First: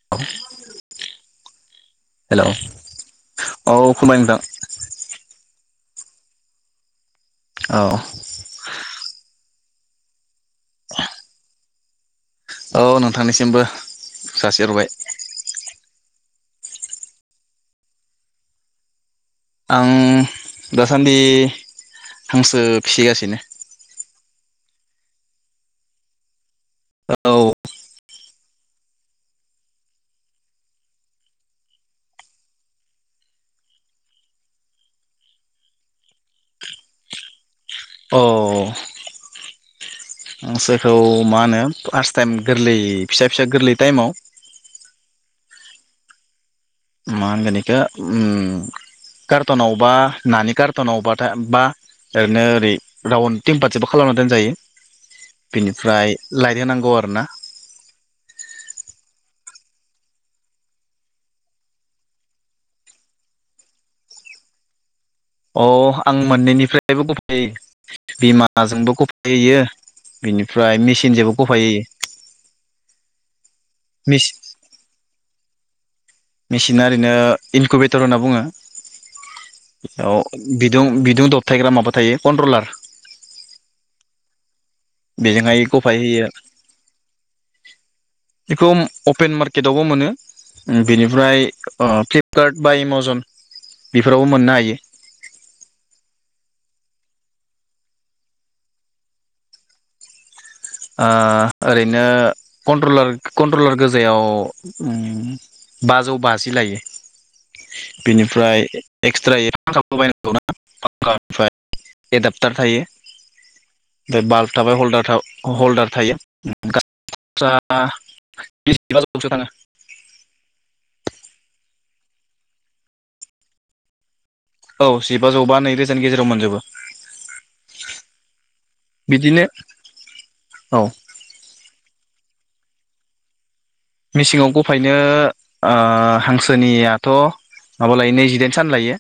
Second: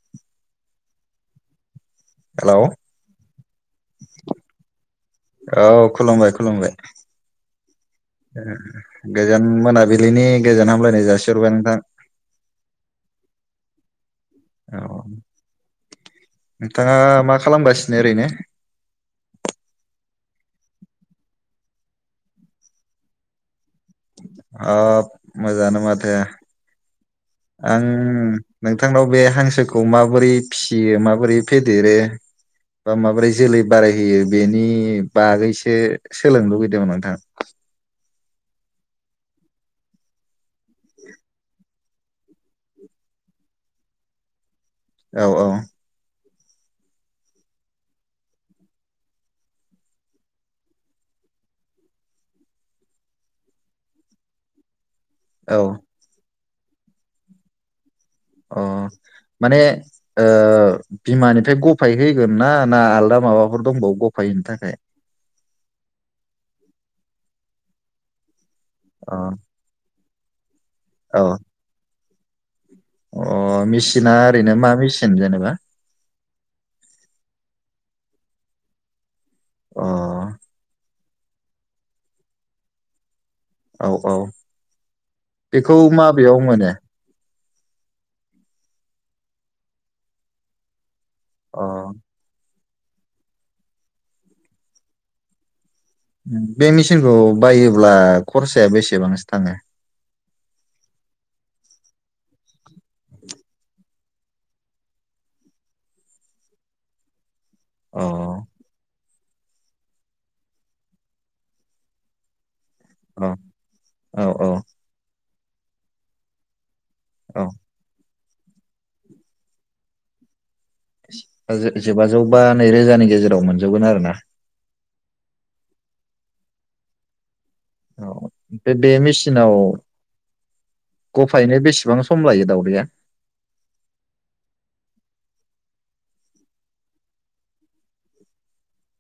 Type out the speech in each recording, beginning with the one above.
[unintelligible] हेल'। Hello औ खुलुमबाइ नोंथां। औ खुलुमबाय खुलुमबाय। औ गोजोन मोनाबिलिनि गोजोन हामलायनाय जासिहरबाय नोंथां। औ नोंथांनिसिमबो। जासि औ हरबाय। नोंथाङा मा खालामगासिनो ओरैनो? आं दासान्दि हांसो फिसिगासिनो। आब मोजाङानो माथो। औ आं उम नोंथांनाव बे हांसोखौ माबोरै फिसियो माबोरै फेदेरो बा माबोरै जोलै बारायहोयो बेनि बागैसो सोलोंनो लुगैदोंमोन नोंथां। औ। हांसोखौ मा होनो फार्स्ट टाइम गोरलै फिसा फिसा गोरलै टाइमाव औ औ मा होनगोन एखो उम कार्टनावबा नानि कार्टनावबाथाय बा ओरैनो ओरै राउन्ड टिमपा [inaudible] सेबो खालामना दोनजायो। औ बिनिफ्राय लाइट होनांगौ आरोना अ माने ओ बिमानिफ्राय गफाय होगोन ना ना आलदा माबाफोर दंबावो गफाय होनो थाखाय अ आं मोननैनिफ्रायबो गफाय [unintelligible] बिमा नाजोंबो अ गफायहोयो बिनि ओमफ्राय मेचिन औ जोबो गफाय होयो अ' मिचिना मिस ओरैनो मा मिचिन जेनेबा? मेचिना ओरैनो इनकुभेटर होनना बुङो अ औ बिदं बि दुं दबथायग्रा माबा थायो कन्ट्रलार। औ औ बेजोंहाय बेखौ गफाय होयो माबेयाव मोनो बेखौ अपेन मार्केटावबो मोनो ओम बेनिफ्राय अ ओ फ्लिपकार्ट बा एमाजन बेफोरावबो मोननो हायो ओम बे मेचिनखौ बायोब्ला खरसाया बेसेबांसो थाङो ओ ओरैनो कन्ट्रलार कन्ट्रलार गोजायाव ओम बाजौ बाजि लायो अ बेनिफ्राय एक्स [unintelligible] बायनांगौना [unintelligible] फ्राय एडाबटार थायो अ बे औ बाल्ब औ थाबाय हल्दार था ह' हल्दार थायो औ [unintelligible] [unintelligible] थाङो जिबाजौ बा नैरोजानि गेजेराव मोनजोबगोन आरो ना औ जिबाजौ बा नैरोजानि गेजेराव मोनजोबो औ बे-बे बिदिनो मेसिनाव औ गफायैनो बेसेबां सम सम लायो दाउदैया? मेसिङाव गफायनो ओह हांसोनियाथ' माबा लायो नैजिदाइन सान लायो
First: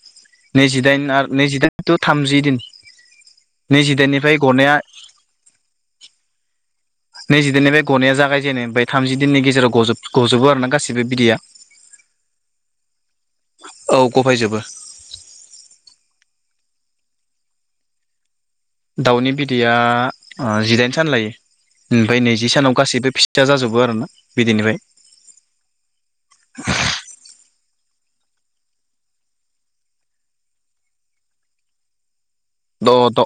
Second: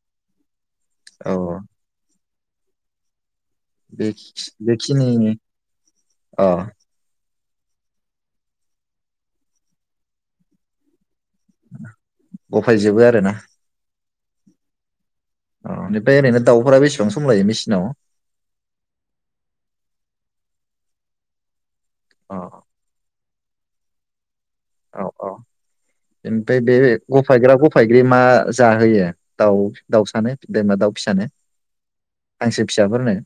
नैजिदाइन आरो औ नैजिदाइन टु थामजि दिन। बे नैजिदाइननिफ्राय गनाया बेखिनि औ नैजि दाइन निफ्राय गनाया जागाय जेनो ओमफ्राय थामजि दिननि गेजेराव गजोब गजोबो आरो ना गासिबो बिदैया गफायजोबो आरोना औ गफायजोबो नखरा बेसेबां सम लायो मेसिनाव? दाउनि बिदैया जिदाइन सान लायो ओमफ्राय अ नैजि सानाव गासैबो फिथा जाजोब बो आरो ना औ औ ओमफ्राय बे गफायग्रा गफाय बे मा जाहोयो दाउ दाउसानो जेनेबा दाउ फिसानो हांसो द फिसाफोरनो द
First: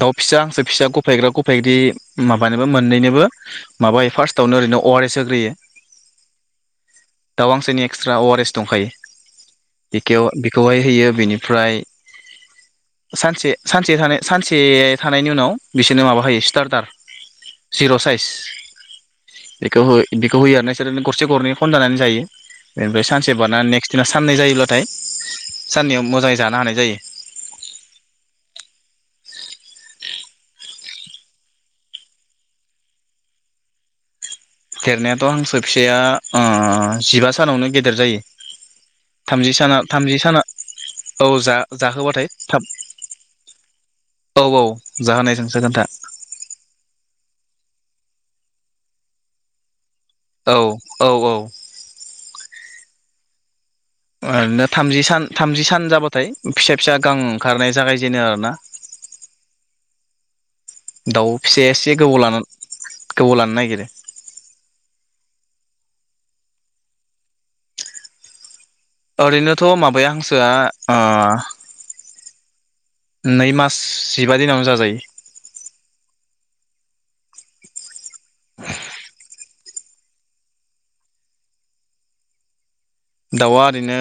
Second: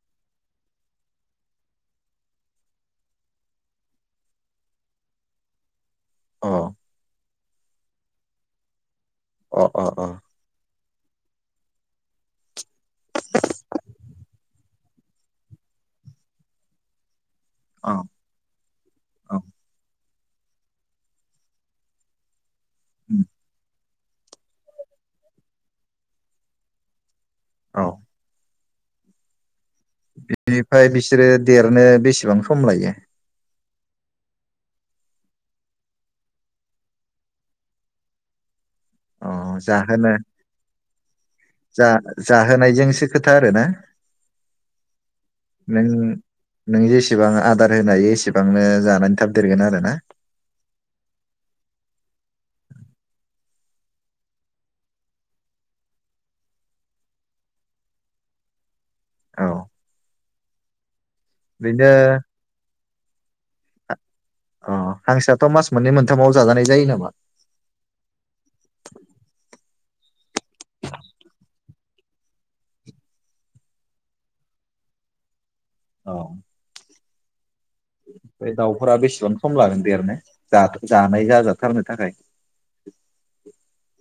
दाउ फिसा हांसो फिसा गफायग्रा गफायग्रि माबानोबो मोननैनोबो माबायो फार्स्टआवनो ओरैनो अ आर एस होग्रोयो अ दाउ हांसोनि एक्सट्रा अ आर एस दंखायो अ अ बिखेव बेखौहाय होयो बेनिफ्राय सानसे सानसे थानाय सानसे थानायनि उनाव बिसोरनो माबा होयो स्टार्टार औ जिर' साइज औ बेखौहै बेखौ होयो आरो ना बिसोर गरसे गरनै खनजानानै जायो बेनिमफ्राय सानसे बारनानै नेक्स्ट जोंना साननै जायोब्लाथाय साननैयाव मोजाङै जानो हानाय जायो औ बिनिफ्राय बिसोरो देरनो बेसेबां सम लायो? देरनायाथ' हांसो फिसाया अह जिबा सानावनो गेदेर जायो अ थामजि साना जाहोनो थामजि साना औ जा जाहोबाथाय थाब जाहोनायजोंसो खोथा आरोना औ औ जाहोनायजोंसो नों खोन्था नों जेसेबां आदार होनो हायो एसेबां बेसेबांनो जानानै थाब देरगोन आरो ना? औ औ औ ओरैनो थामजि सान थामजि सान जाबाथाय फिसा फिसा गां ओंखारनाय जागायजेनो आर ना औ दाउ फिसाया बिदिनो एसे गोबाव लानानै गोबाव लानो नागिरो अ हांसोआथ' मास मोननै मोनथामाव जाजानाय जायो नामा? ओरैनोथ' माबाया हांसोआ ओ नै मास जिबा दिनावनो जाजायो औ ओय दाउफोरा बेसेबां सम लागोन देरनो जा-जानो जाजाथारनो थाखाय। दाउआ ओरैनो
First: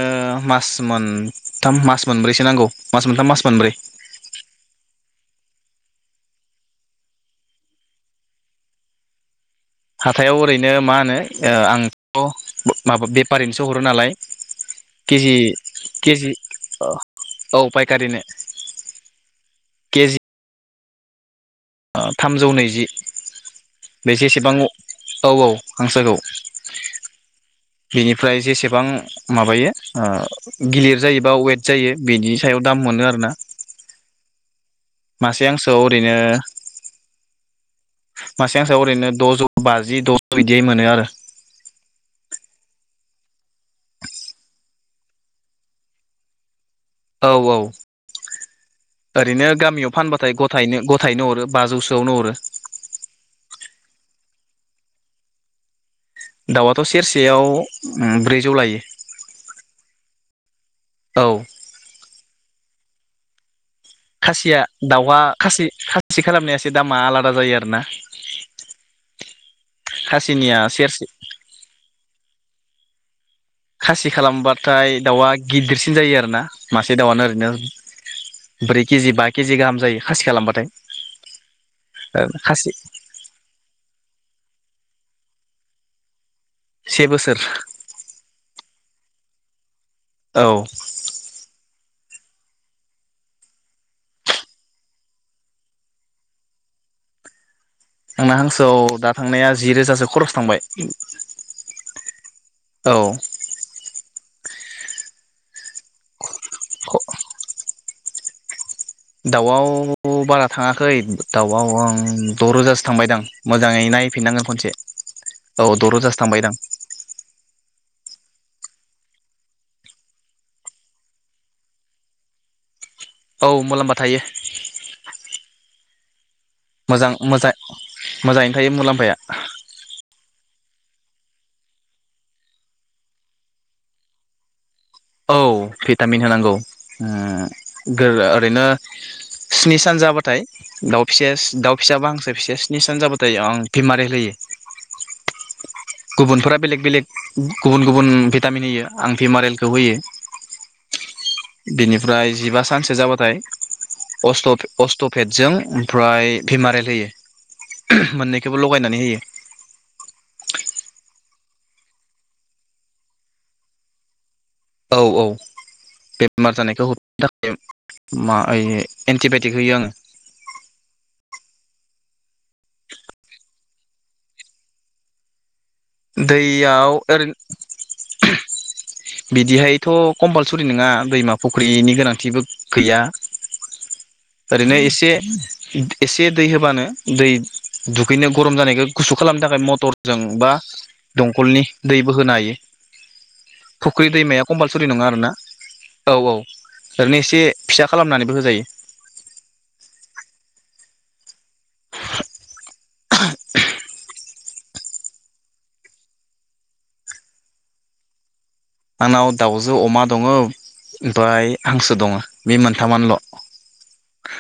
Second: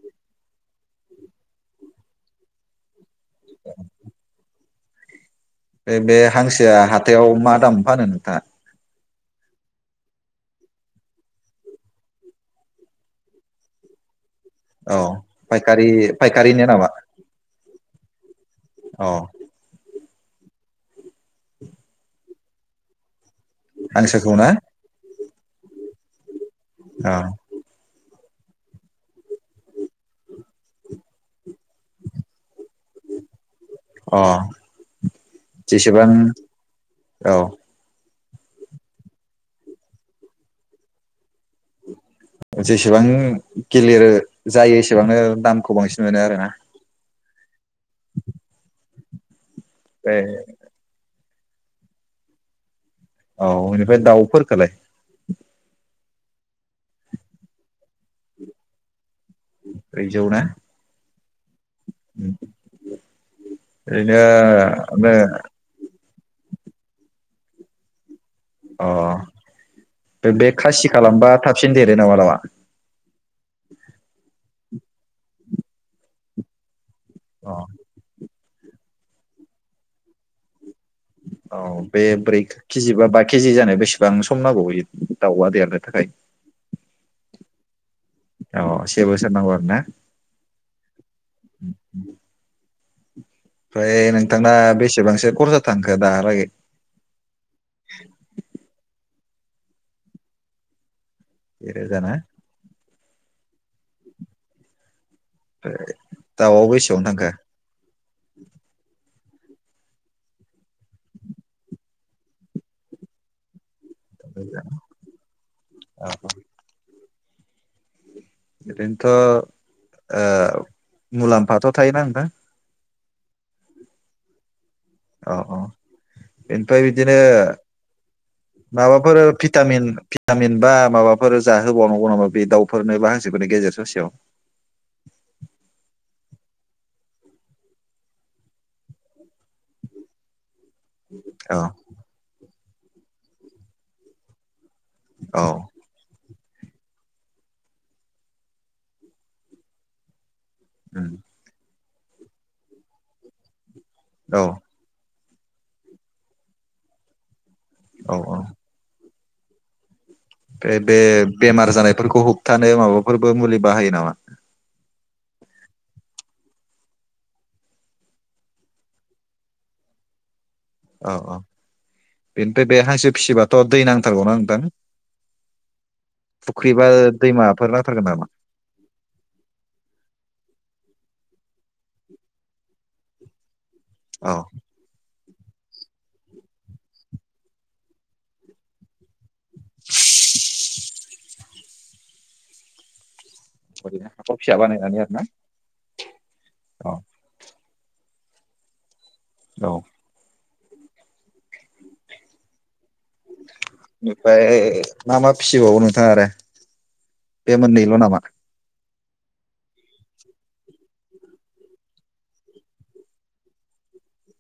मा मोनथाम मास मोनब्रैसो नांगौ मास मोनथाम मास मोनब्रै बे बे हांसोया हाथायाव मा दाम फानो नोंथाङा? हाथायाव ओरैनो मा होनो आंथ' माबा बेफारिनोसो हरो नालाय औ केजि फायखारि फायखारि नो नामा? गारिनो अ के जि थामजौ नैजि बे हांसोखौ ना जेसेबां औ औ हांसोखौ औ निफ्राय जेसेबां माबायो ओ गिलिर जायोबा वेट जायो बिदि सायाव दाम मोनो आरो ना अ मासे हांसोआव जेसेबां ओरैनो औ मासे हांसोयाव ओरैनो द'जौ बाजि द'जौ बिदियै मोनो आरो। जिसिबां गिलिर जायो एसेबांनो दामखौ बांसिन मोनो आरोना औ औ [inaudible] ओरैनो गामियाव बे फानबाथाय गथायैनो गथायैनो हरो। बाजौसोआवनो हरो औ एनिफ्राय दाउफोरखोलाय दाउआथ' सेरसेयाव उम ब्रैजौ लायो। ब्रैजौ ना औ ओरैनो बे सि खालामनाया एसे दामा आलादा जायो आरो ना अ बे खासिनिया खासि सेरसे खालामबा थाबसिन देरो नामा दाउवा? खासि खालामबा थाय दाउआ गिदिरसिन जायो आरो ना। मासे दाउआनो ओरैनो अ ब्रै केजि बा केजि गाहाम जायो खासि खालामबाथाय औ बे ब्रै खासि केजि बा बा केजि जानाय बेसेबां सम नांगौ बेयो दाउवा देरनो थाखाय से बोसोर अ से बोसोर नांगौ आरो ना। औ [unintelligible] फ्राय नोंथांना बेसेबांसो खरसा थांखो दाहालागै आंना हांसोआव दा थांनाया जि रोजासो खरस थांबाय जि रोजाना औ ओ दाउवाव बेसेबां थांखो [inaudible] दाउवाव बारा थाङाखै दाउवाव आं द' रोजासो थांबायदां मोजाङै नाय फिननांगोन खनसे औ द' औ रोजासो थांबायदां ओरैनोथ' ओ मुलाम्फाथ' थायोना नोंथां औ मुलाम्फा थायो औ औ ओमफ्राय मोजां बिदिनो मोजां मोजाङैनो थायो मुलाम्फाया माबाफोर भिटामिन थामहिनबा बा माबाफोर जाहोबावनांगौ नामा बे दाउफोरनो बा हांसोफोरनि गेजेर ससेयाव औ भिटामिन होनांगौ ओ ओरैनो स्नि सान जाबाथाय दाउ फिसास औ दाउ फिसाबा हांसो फिसाया निसान जाबाथाय आं भिमारेल होयो। औ गुबुनफोरा बेलेग बेलेग गुबुन गुबुन भिटामिन होयो आं भिमारेल सौहैयो होम बिनिफ्राय जिबा सानसो जाबाथाय औ अस्थब अस्थब पेटजों ओमफ्राय भिमारेल होयो। औ माननैखौबो लगायनानै होयो। ओमफ्राय बे बेमार जानायफोरखौ होबथानो माबाफोरबो मुलि बाहायो नामा? औ औ बेमार जानायखौ होबथानो थाखाय मा ओइ एन्टिबायायटिक होयो आङो। औ औ बेनिफ्राय बे हांसो फिसिबाथ' दै नांथारगौना नोंथां। फुख्रि बा दैयाव ओरैनो दैमाफोर नांथारगोन नामा? बिदिहायथ' कम्पालसरि नङा दैमा फुख्रिनि गोनांथिबो गैया। औ ओरैनो एसे एसे दै होबानो दै दुगैनो गरम जानायखौ गुसु खालामनो थाखाय मटरजों बा दंखलनि दैबो होनो हायो। ओरैनो फुख्रि हाखर दैमाया फिसा कम्पालसरि बानायनानै नङा आरो ना आरोना औ औ औ ओरैनो एसे फिसा खालामनानैबो होजायो। औ आ ओमफ्राय मा मा फिसिबावो नोंथाङा आरो बे मोननैल' नामा? आंनाव दाउजो अमा दङ ओमफ्राय हांसो दङ बे मोनथामानोल'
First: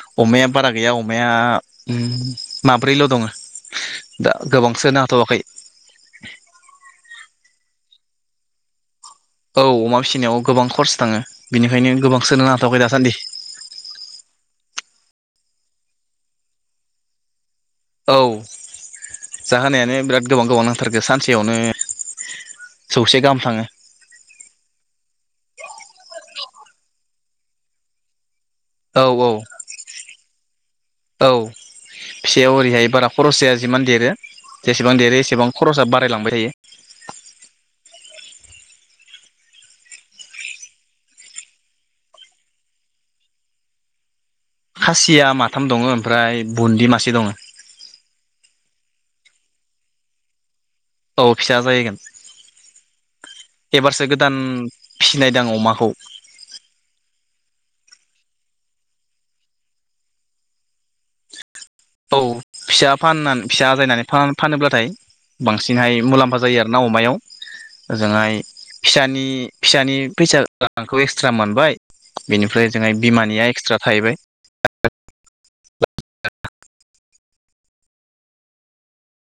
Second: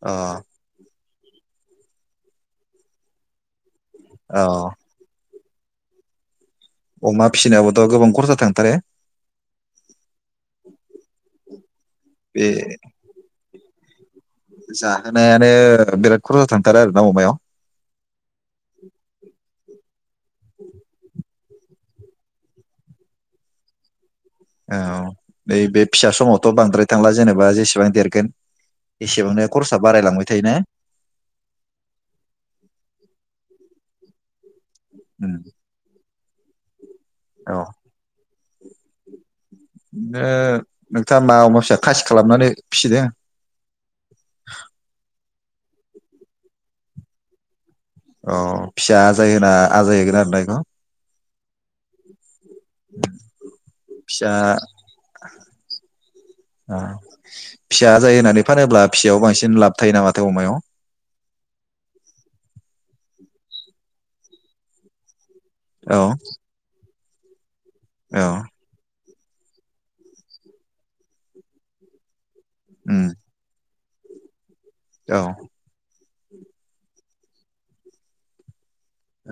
अ अमया बारा गैया [unintelligible] माब्रैल' दङ। दा औ गोबां सोनो हाथ'वाखै अमा फिसिनायावोथ' गोबां खरसा थांथारो औ अमा फिसिनायाव गोबां खरसा थाङो। बेनिखायनो गोबां बे सोनो हाथ'वाखै दासान्दि जाहोनायानो बिराद खरसा थांथारो आरो ना अमायाव? औ जाहोनायानो बिराद गोबां गोबाव नांथारगो सानसे यावनो सौसे गाहाम थाङो। औ नै बे फिसा समावथ' बांद्राय थांला जेनेबा जेसेबां देरगोन औ औ एसेबांनो खरसा बारायलांबाय थायोना औ फिसायाव ओरैहाय बारा खरस जाया। जिमान देरो जेसेबां देरो उम एसेबां खरसाआ बारायलांबाय थायो औ। ओ नोंथाङा मा अमा फिसाखो खासि खालामनानै फिसिदों? खासिया माथाम दङ ओमफ्राय बुन्दि मासे दङ। अ फिसा आजाय होना आजायहोगोन आरो बेखौ? औ फिसा आजायहोगोन एबारसो फिसा गोदान फिसिनायदों आं अमाखौ। ओ फिसा आजाय होननानै फानोब्ला फिसायाव बांसिन लाब थायो नामाथाय अमायाव? औ फिसा फाननानै फिसा आजायनानै फानोब्लाथाय बांसिनहाय औ मुलाम्फा जायो आरो ना अमायाव। औ ओजोंहाय फिसा नि फिसानि फैसा रांखौ एक्सट्रा मोनबाय। बिनिफ्राय जोंहाय उम बिमानिया एक्सट्रा थाहैबाय औ ओ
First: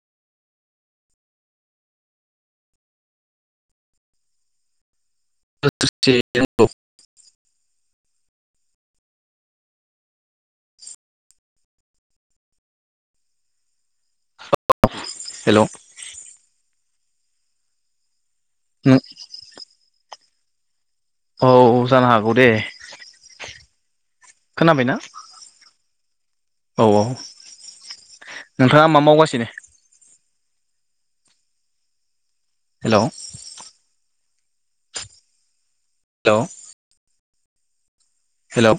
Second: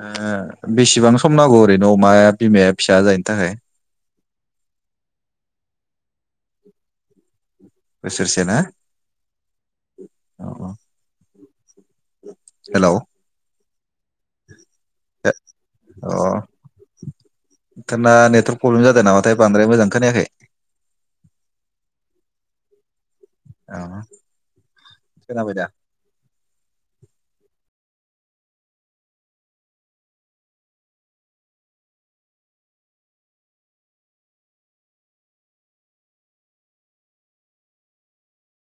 ओ बेसेबां सम नांगौ ओरैनो अमाया बिमाया फिसा जायनि थाखाय? [unintelligible] बोसोरसे ना? हेल' हेल' अ थांना नेथ प्रब्लेम जादों नामाथाय बांद्राय मोजां खोनायाखै। औ जानो हागौ दे। औ खोनाबायना खोनाबाय दा? औ औ नोंथाङा मा मावगासिनो? हेल' हेल' हेल'